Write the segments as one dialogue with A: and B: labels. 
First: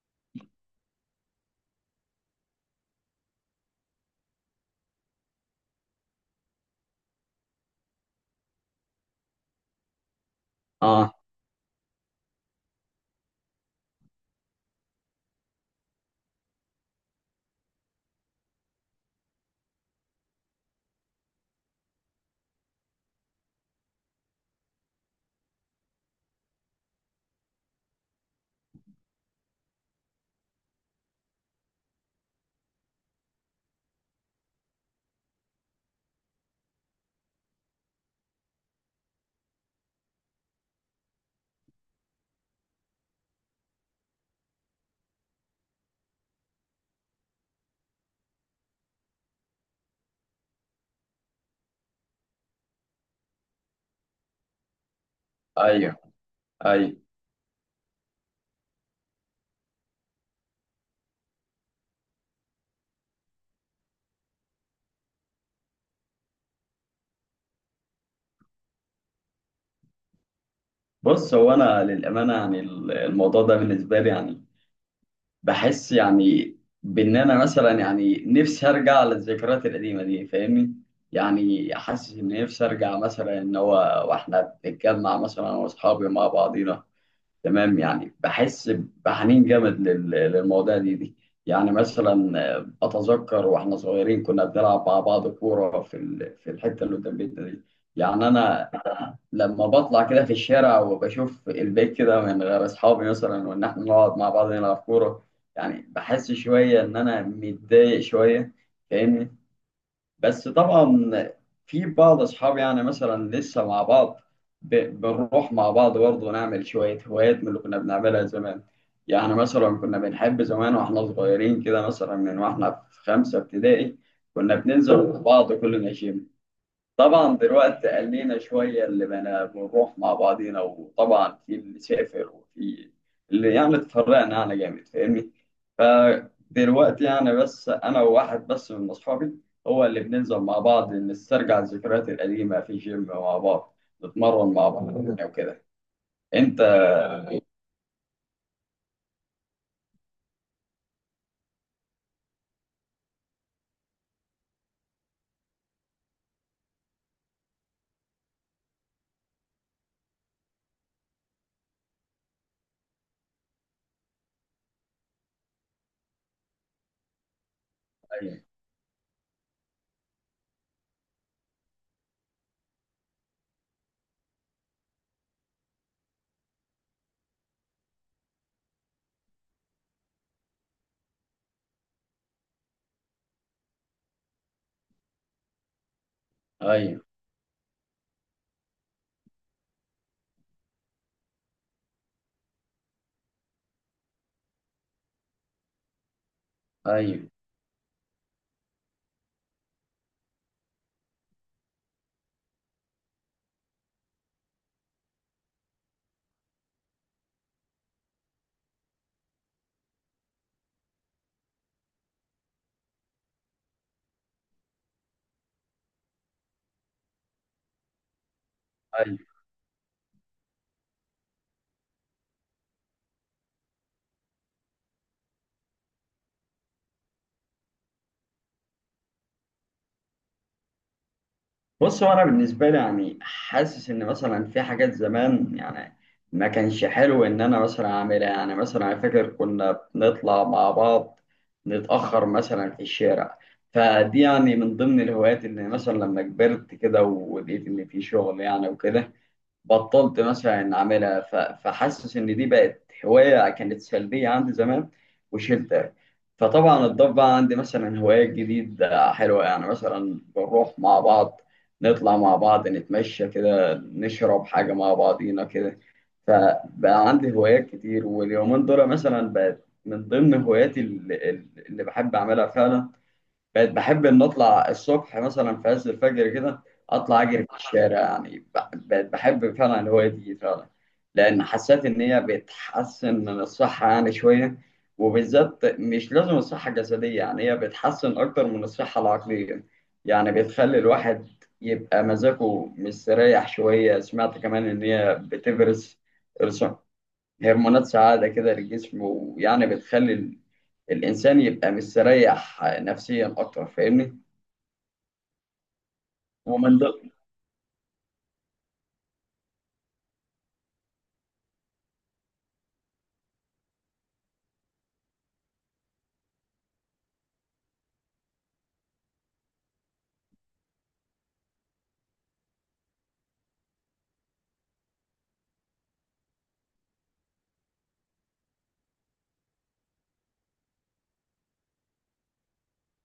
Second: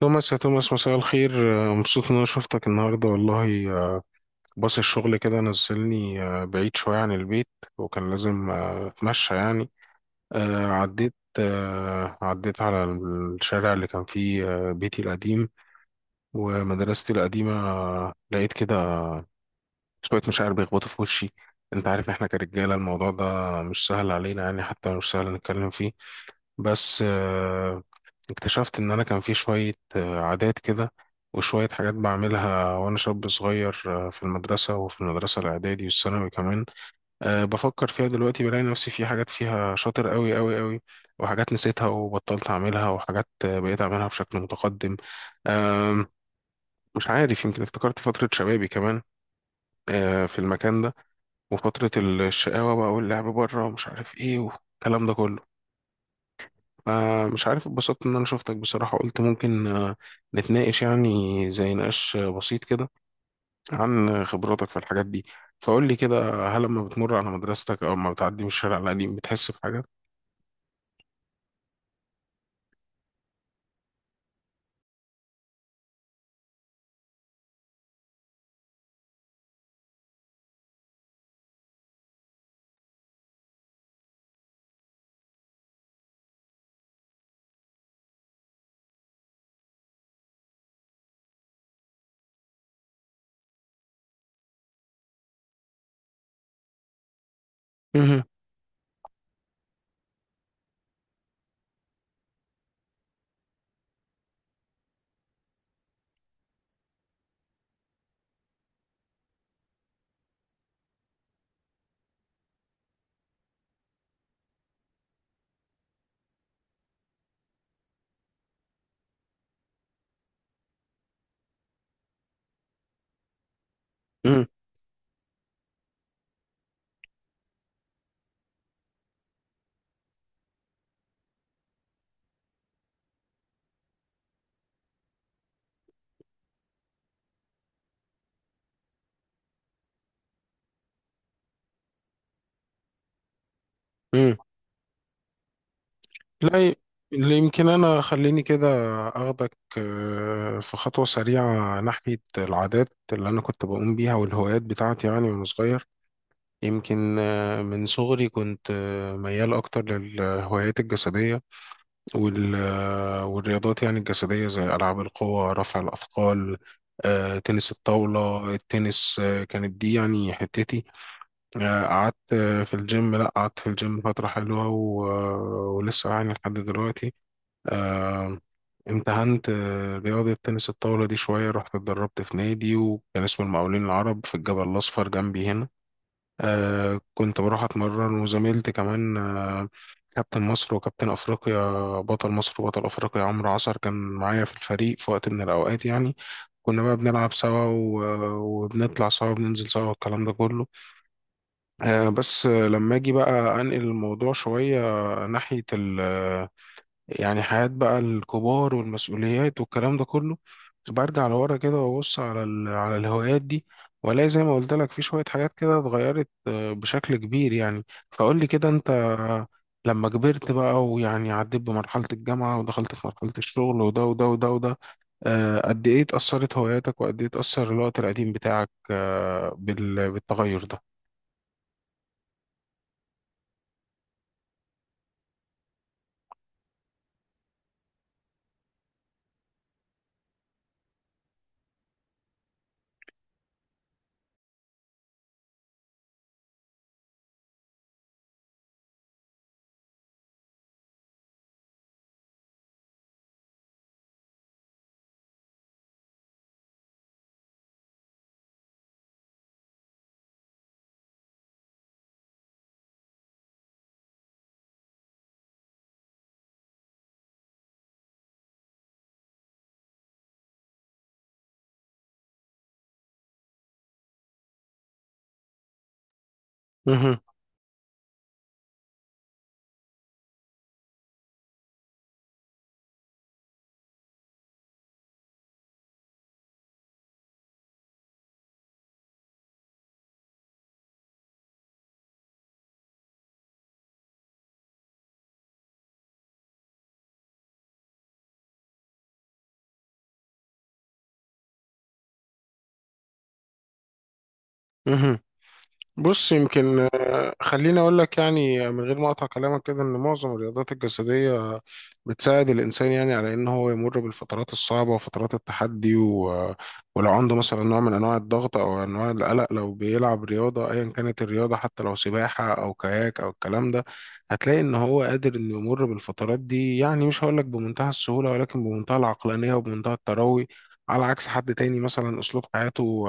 A: توماس يا توماس، مساء الخير. مبسوط ان انا شفتك النهارده والله. باص الشغل كده نزلني بعيد شويه عن البيت، وكان لازم اتمشى يعني. عديت
B: اه،
A: آه، عديت على الشارع اللي كان فيه بيتي القديم ومدرستي القديمه. لقيت كده شويه مشاعر بيخبطوا في وشي. انت عارف احنا كرجاله الموضوع ده مش سهل علينا، يعني حتى مش سهل نتكلم فيه. بس اكتشفت ان انا كان في شوية عادات كده، وشوية حاجات بعملها وانا شاب صغير في المدرسة، وفي المدرسة الاعدادي والثانوي كمان. بفكر فيها دلوقتي بلاقي نفسي في حاجات فيها شاطر قوي قوي قوي، وحاجات نسيتها وبطلت اعملها، وحاجات بقيت اعملها بشكل متقدم. أه مش عارف، يمكن افتكرت فترة شبابي كمان في المكان ده، وفترة الشقاوة بقى واللعب بره ومش عارف ايه والكلام ده كله.
B: ايوه، ايوه.
A: مش عارف، اتبسطت ان انا شفتك بصراحة. قلت ممكن نتناقش، يعني زي نقاش بسيط كده عن خبراتك في الحاجات دي. فقول لي كده، هل لما بتمر على مدرستك او لما بتعدي من الشارع القديم بتحس بحاجة؟
B: بص، هو انا للامانه يعني الموضوع ده بالنسبه لي يعني بحس يعني بان انا مثلا يعني نفسي ارجع للذكريات القديمه دي، فاهمني؟ يعني حاسس ان نفسي ارجع مثلا ان هو واحنا بنتجمع مثلا انا واصحابي مع بعضينا، تمام؟ يعني بحس بحنين جامد للمواضيع دي. يعني مثلا اتذكر واحنا صغيرين كنا بنلعب مع بعض كوره في في الحته اللي قدام بيتنا دي.
A: مهم.
B: يعني انا لما بطلع كده في الشارع وبشوف البيت كده من غير اصحابي، مثلا وان احنا نقعد مع بعض نلعب كوره، يعني بحس شويه ان انا متضايق شويه، فاهمني؟ بس طبعا في بعض اصحابي يعني مثلا لسه مع بعض، بنروح مع بعض برضه نعمل شويه هوايات من اللي كنا بنعملها زمان. يعني مثلا كنا بنحب زمان واحنا صغيرين كده، مثلا من واحنا في خمسه ابتدائي
A: مهم.
B: كنا بننزل مع بعض كلنا جيم. طبعا دلوقتي قلينا شوية اللي بنا بنروح مع بعضينا، وطبعا في اللي سافر وفي اللي يعني اتفرقنا يعني جامد، فاهمني؟ فدلوقتي يعني بس أنا وواحد بس من أصحابي هو اللي بننزل مع بعض، نسترجع الذكريات القديمة في جيم مع بعض،
A: مهم.
B: نتمرن مع بعض يعني وكده. أنت،
A: لا، اللي يمكن انا خليني كده اخدك في خطوة سريعة ناحية العادات اللي انا كنت بقوم بيها والهوايات بتاعتي، يعني وانا صغير. يمكن من صغري كنت ميال اكتر للهوايات الجسدية وال والرياضات، يعني الجسدية، زي ألعاب القوى، رفع الأثقال، تنس
B: أيوه،
A: الطاولة، التنس. كانت دي يعني حتتي. آه، قعدت آه، في الجيم لا قعدت في الجيم فترة حلوة، ولسه يعني لحد دلوقتي. آه، امتهنت رياضة تنس الطاولة دي شوية، رحت اتدربت في نادي، وكان اسمه المقاولين العرب في الجبل الأصفر جنبي هنا.
B: أيوه،
A: كنت بروح اتمرن، وزميلتي كمان، كابتن مصر وكابتن افريقيا، بطل مصر وبطل افريقيا، عمرو عصر، كان معايا في الفريق في وقت من الاوقات يعني. كنا بقى
B: أيوه،
A: بنلعب سوا، وبنطلع سوا وبننزل سوا والكلام ده كله. بس لما اجي بقى انقل الموضوع شوية ناحية يعني حياة بقى الكبار والمسؤوليات والكلام ده كله، برجع لورا كده وابص على على الهوايات دي، والاقي زي ما قلت لك في شوية حاجات كده اتغيرت بشكل كبير يعني. فقول لي كده، انت
B: أيوه.
A: لما كبرت بقى ويعني عديت بمرحلة الجامعة ودخلت في مرحلة الشغل وده وده وده وده، قد ايه اتأثرت هواياتك، وقد ايه اتأثر الوقت القديم بتاعك بالتغير ده؟
B: بص، هو انا بالنسبه لي يعني حاسس ان مثلا في حاجات زمان يعني ما كانش حلو ان انا مثلا اعملها. يعني مثلا انا فاكر كنا بنطلع مع بعض نتاخر مثلا في الشارع، فدي يعني من ضمن الهوايات اللي مثلا لما كبرت كده ولقيت ان في شغل يعني وكده، بطلت مثلا ان اعملها. فحاسس ان دي بقت هوايه كانت سلبيه عندي زمان، وشلتها. فطبعا اتضاف بقى عندي مثلا هوايات جديده حلوه، يعني مثلا بنروح مع بعض، نطلع مع بعض، نتمشى كده، نشرب حاجه مع بعضينا كده. فبقى عندي هوايات كتير، واليومين دول مثلا بقت من ضمن هواياتي اللي بحب اعملها فعلا. بقيت بحب ان اطلع الصبح مثلا في عز الفجر كده،
A: مهم.
B: اطلع اجري في الشارع. بقيت بحب فعلا الهوايه دي فعلا، لان حسيت ان هي بتحسن من الصحه يعني شويه. وبالذات مش لازم الصحه الجسديه، يعني هي بتحسن اكتر من الصحه العقليه. يعني بتخلي الواحد يبقى مزاجه مستريح شويه. سمعت كمان ان هي بتفرز هرمونات سعاده كده للجسم، ويعني بتخلي الانسان يبقى مستريح نفسيا اكتر، فاهمني؟
A: مهم. بص،
B: ومن
A: يمكن
B: ده،
A: خليني أقول لك، يعني من غير ما أقطع كلامك كده، إن معظم الرياضات الجسدية بتساعد الإنسان يعني على إن هو يمر بالفترات الصعبة وفترات التحدي. ولو عنده مثلا نوع من أنواع الضغط أو أنواع القلق، لو بيلعب رياضة أيا كانت الرياضة، حتى لو سباحة أو كاياك أو الكلام ده، هتلاقي إن هو قادر إنه يمر بالفترات دي، يعني مش هقول لك بمنتهى السهولة، ولكن بمنتهى العقلانية وبمنتهى التروي، على عكس حد تاني مثلا أسلوب حياته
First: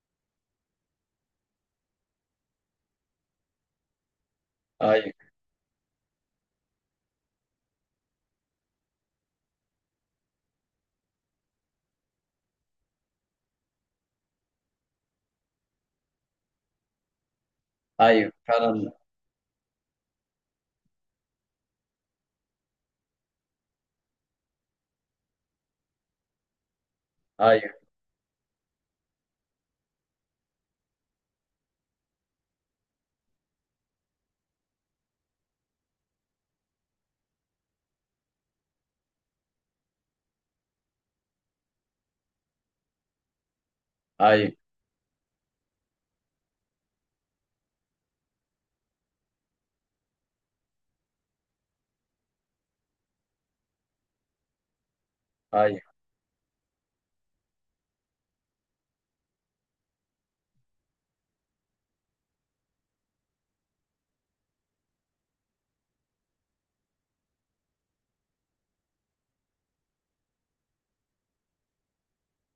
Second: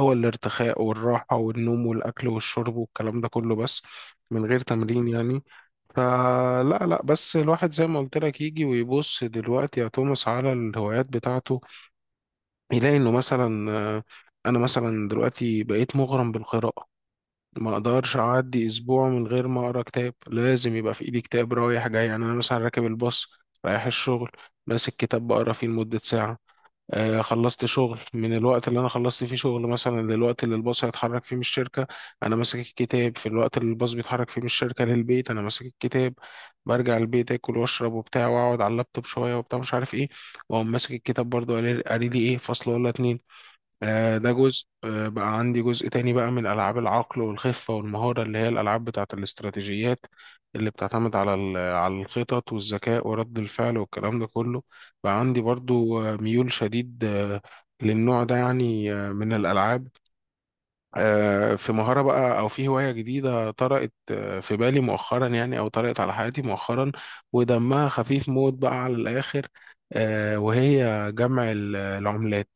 A: هو الارتخاء والراحة والنوم والأكل والشرب والكلام ده كله بس، من غير تمرين
B: ايوه،
A: يعني. فلا لا، بس الواحد زي ما قلت لك يجي ويبص دلوقتي يا توماس على الهوايات بتاعته، يلاقي إنه مثلا، أنا مثلا دلوقتي بقيت مغرم بالقراءة. ما أقدرش
B: ايوه
A: أعدي
B: فعلا،
A: أسبوع من غير ما أقرأ كتاب. لازم يبقى في إيدي كتاب رايح جاي، يعني أنا مثلا راكب الباص رايح الشغل ماسك كتاب بقرا فيه لمدة ساعة. خلصت
B: ايوه،
A: شغل، من الوقت اللي انا خلصت فيه شغل مثلا للوقت اللي الباص هيتحرك فيه من الشركه، انا ماسك الكتاب. في الوقت اللي الباص بيتحرك فيه من الشركه للبيت، انا ماسك الكتاب. برجع البيت، اكل واشرب وبتاع، واقعد على اللابتوب شويه وبتاع، مش عارف ايه، واقوم ماسك الكتاب برضه قاري قاري لي ايه فصل ولا اتنين. ده
B: ايوه،
A: جزء. بقى عندي جزء تاني بقى من ألعاب العقل والخفة والمهارة، اللي هي الألعاب بتاعة الاستراتيجيات، اللي بتعتمد على على الخطط والذكاء ورد الفعل والكلام ده كله. بقى عندي
B: ايوه،
A: برضو ميول شديد للنوع ده، يعني من الألعاب. في مهارة بقى، أو في هواية جديدة طرقت في بالي مؤخرا، يعني أو طرقت على حياتي مؤخرا، ودمها خفيف موت بقى على الآخر، وهي جمع العملات.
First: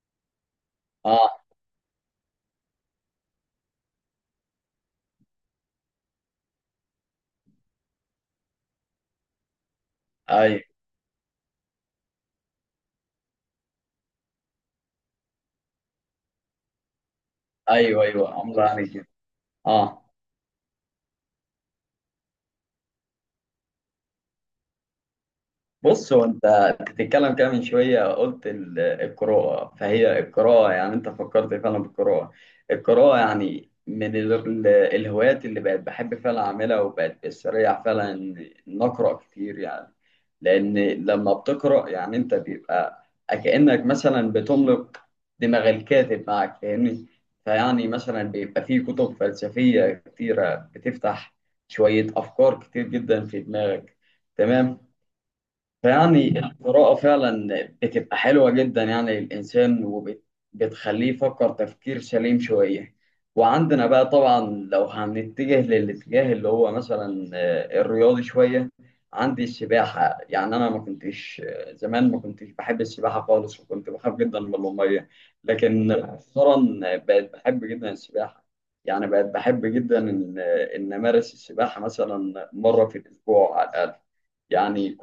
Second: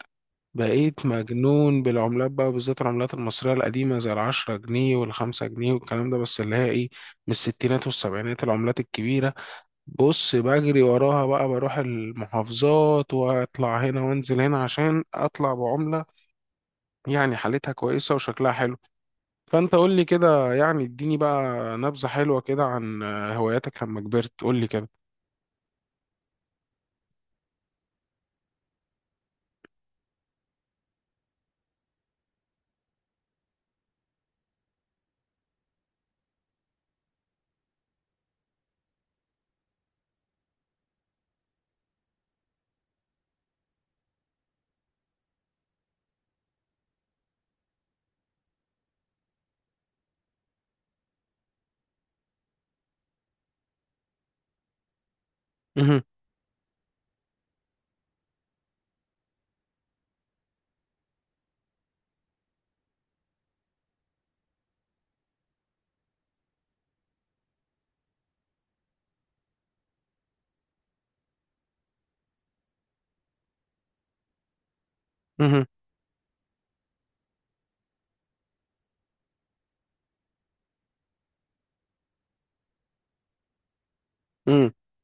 A: بقيت
B: اه،
A: مجنون بالعملات بقى، بالذات العملات المصرية القديمة زي العشرة جنيه والخمسة جنيه والكلام ده، بس اللي هي إيه، من الستينات والسبعينات، العملات الكبيرة. بص،
B: ايوه،
A: بجري وراها بقى، بروح المحافظات وأطلع هنا وأنزل هنا عشان أطلع بعملة يعني حالتها
B: ايوه،
A: كويسة
B: ايوه،
A: وشكلها
B: عمرو
A: حلو.
B: عليك.
A: فانت قول
B: اه،
A: لي كده، يعني اديني بقى نبذة حلوة كده عن هواياتك لما كبرت. قول لي كده.
B: بص، هو أنت بتتكلم كده من شويه قلت القراءه. فهي القراءه يعني انت فكرت فعلا بالقراءه. القراءه يعني من الهوايات اللي بقت بحب فعلا اعملها، وبقت بستريح فعلا ان إن اقرا كتير يعني. لان لما بتقرا يعني انت بيبقى كانك مثلا بتملك دماغ الكاتب معك، فاهمني؟ فيعني مثلا بيبقى في كتب فلسفيه كتيره بتفتح شويه افكار كتير جدا في دماغك، تمام؟
A: مهم،
B: فيعني القراءة فعلا بتبقى حلوة جدا يعني للإنسان، وبتخليه يفكر تفكير سليم شوية. وعندنا بقى طبعا، لو هنتجه للاتجاه اللي هو مثلا الرياضي شوية، عندي السباحة. يعني أنا ما كنتش زمان ما كنتش بحب السباحة خالص، وكنت بخاف جدا من المية.
A: مهم،
B: لكن مؤخرا بقيت بحب جدا السباحة. يعني بقيت بحب جدا إن إن أمارس السباحة مثلا مرة في الأسبوع على الأقل.
A: مم،
B: يعني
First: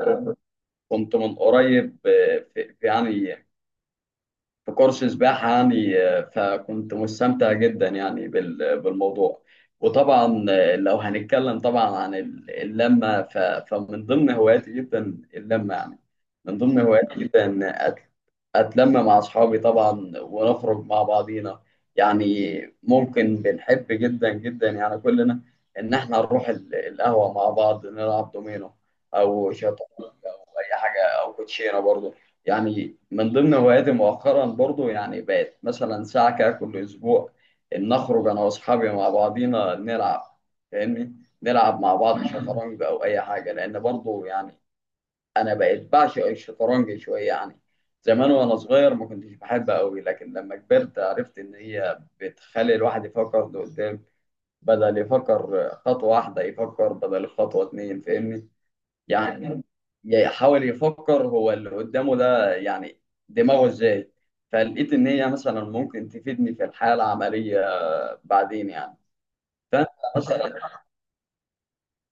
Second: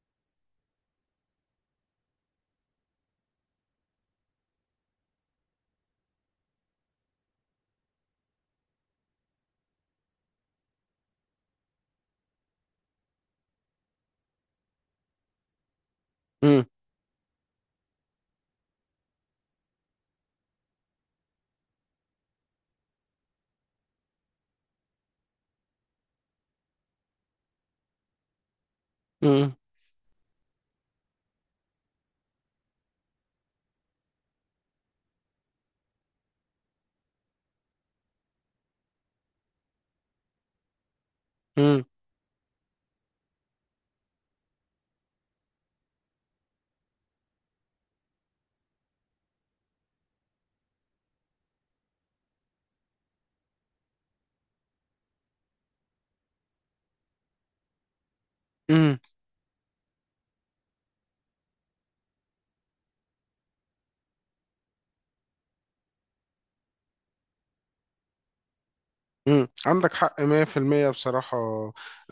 B: كنت من قريب في يعني في كورس سباحة يعني فكنت مستمتع جدا يعني بالموضوع. وطبعا لو هنتكلم طبعا عن اللمة، فمن ضمن هواياتي جدا اللمة يعني. من
A: مم،
B: ضمن هواياتي جدا إن أتلم مع أصحابي طبعا، ونخرج مع بعضينا. يعني ممكن بنحب جدا جدا يعني كلنا إن إحنا نروح القهوة مع بعض، نلعب دومينو أو
A: مم،
B: شطرنج أو أي حاجة أو كوتشينة برضه. يعني من ضمن هواياتي مؤخرا برضو يعني بقت مثلا ساعة كده كل أسبوع إن أخرج أنا وأصحابي مع بعضينا نلعب، فاهمني؟ نلعب
A: مم،
B: مع بعض شطرنج أو أي حاجة، لأن برضو يعني أنا بقيت بعشق الشطرنج شوية. يعني زمان وأنا صغير ما كنتش بحبها أوي، لكن لما كبرت عرفت إن هي بتخلي الواحد يفكر لقدام، بدل يفكر خطوة واحدة يفكر بدل خطوة 2، فاهمني؟
A: مم.
B: يعني يحاول يفكر هو اللي قدامه ده يعني دماغه ازاي. فلقيت ان هي مثلا ممكن تفيدني في الحياه العمليه بعدين يعني. فانت
A: عندك حق
B: مثلا،
A: 100%. بصراحة،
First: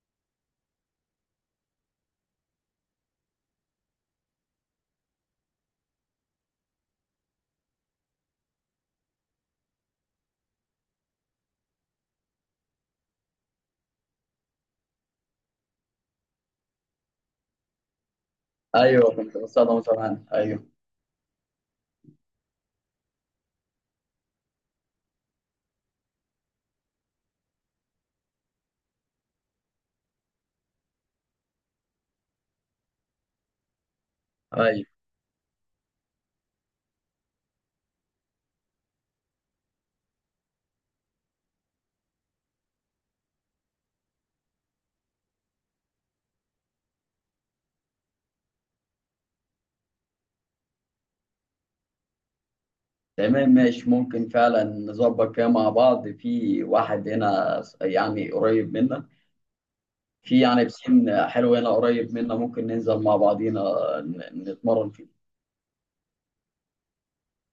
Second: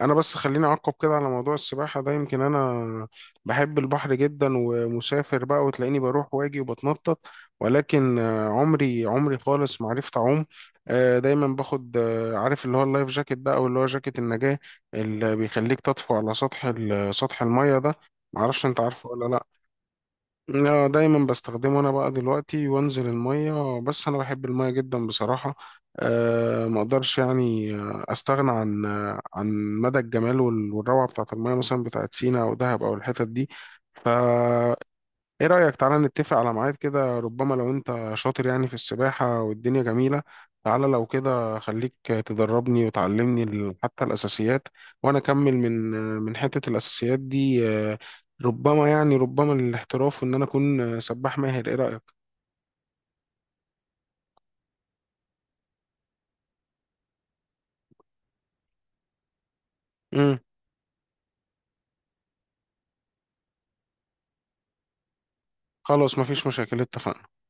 A: أنا بس خليني أعقب كده على موضوع السباحة ده. يمكن أنا بحب البحر جدا، ومسافر بقى وتلاقيني بروح واجي وبتنطط، ولكن عمري عمري خالص ما عرفت أعوم. دايما باخد، عارف اللي هو اللايف جاكيت ده، أو اللي هو جاكيت النجاة، اللي بيخليك تطفو على سطح سطح المية ده. معرفش، أنت عارفه
B: ايوه،
A: ولا
B: كنت
A: لأ؟
B: بستخدمه زمان، ايوه،
A: لا، دايما بستخدمه انا بقى دلوقتي وانزل المية، بس انا بحب المية جدا بصراحة. ما اقدرش يعني استغنى عن مدى الجمال والروعة بتاعت المية، مثلا بتاعت سينا او دهب او الحتت دي. ف
B: ايوه، طيب.
A: ايه رأيك، تعالى نتفق على ميعاد كده، ربما لو انت شاطر يعني في السباحة والدنيا جميلة، تعالى لو كده خليك تدربني وتعلمني حتى الأساسيات، وانا اكمل من حتة الأساسيات دي، ربما يعني ربما للاحتراف، وان انا اكون سباح ماهر. ايه رأيك؟
B: تمام، ماشي، ممكن فعلا نظبط كده مع بعض. في واحد هنا يعني قريب منا،
A: امم
B: في يعني بسين حلو هنا قريب منا، ممكن ننزل مع بعضينا نتمرن.
A: خلاص، مفيش مشاكل، اتفقنا.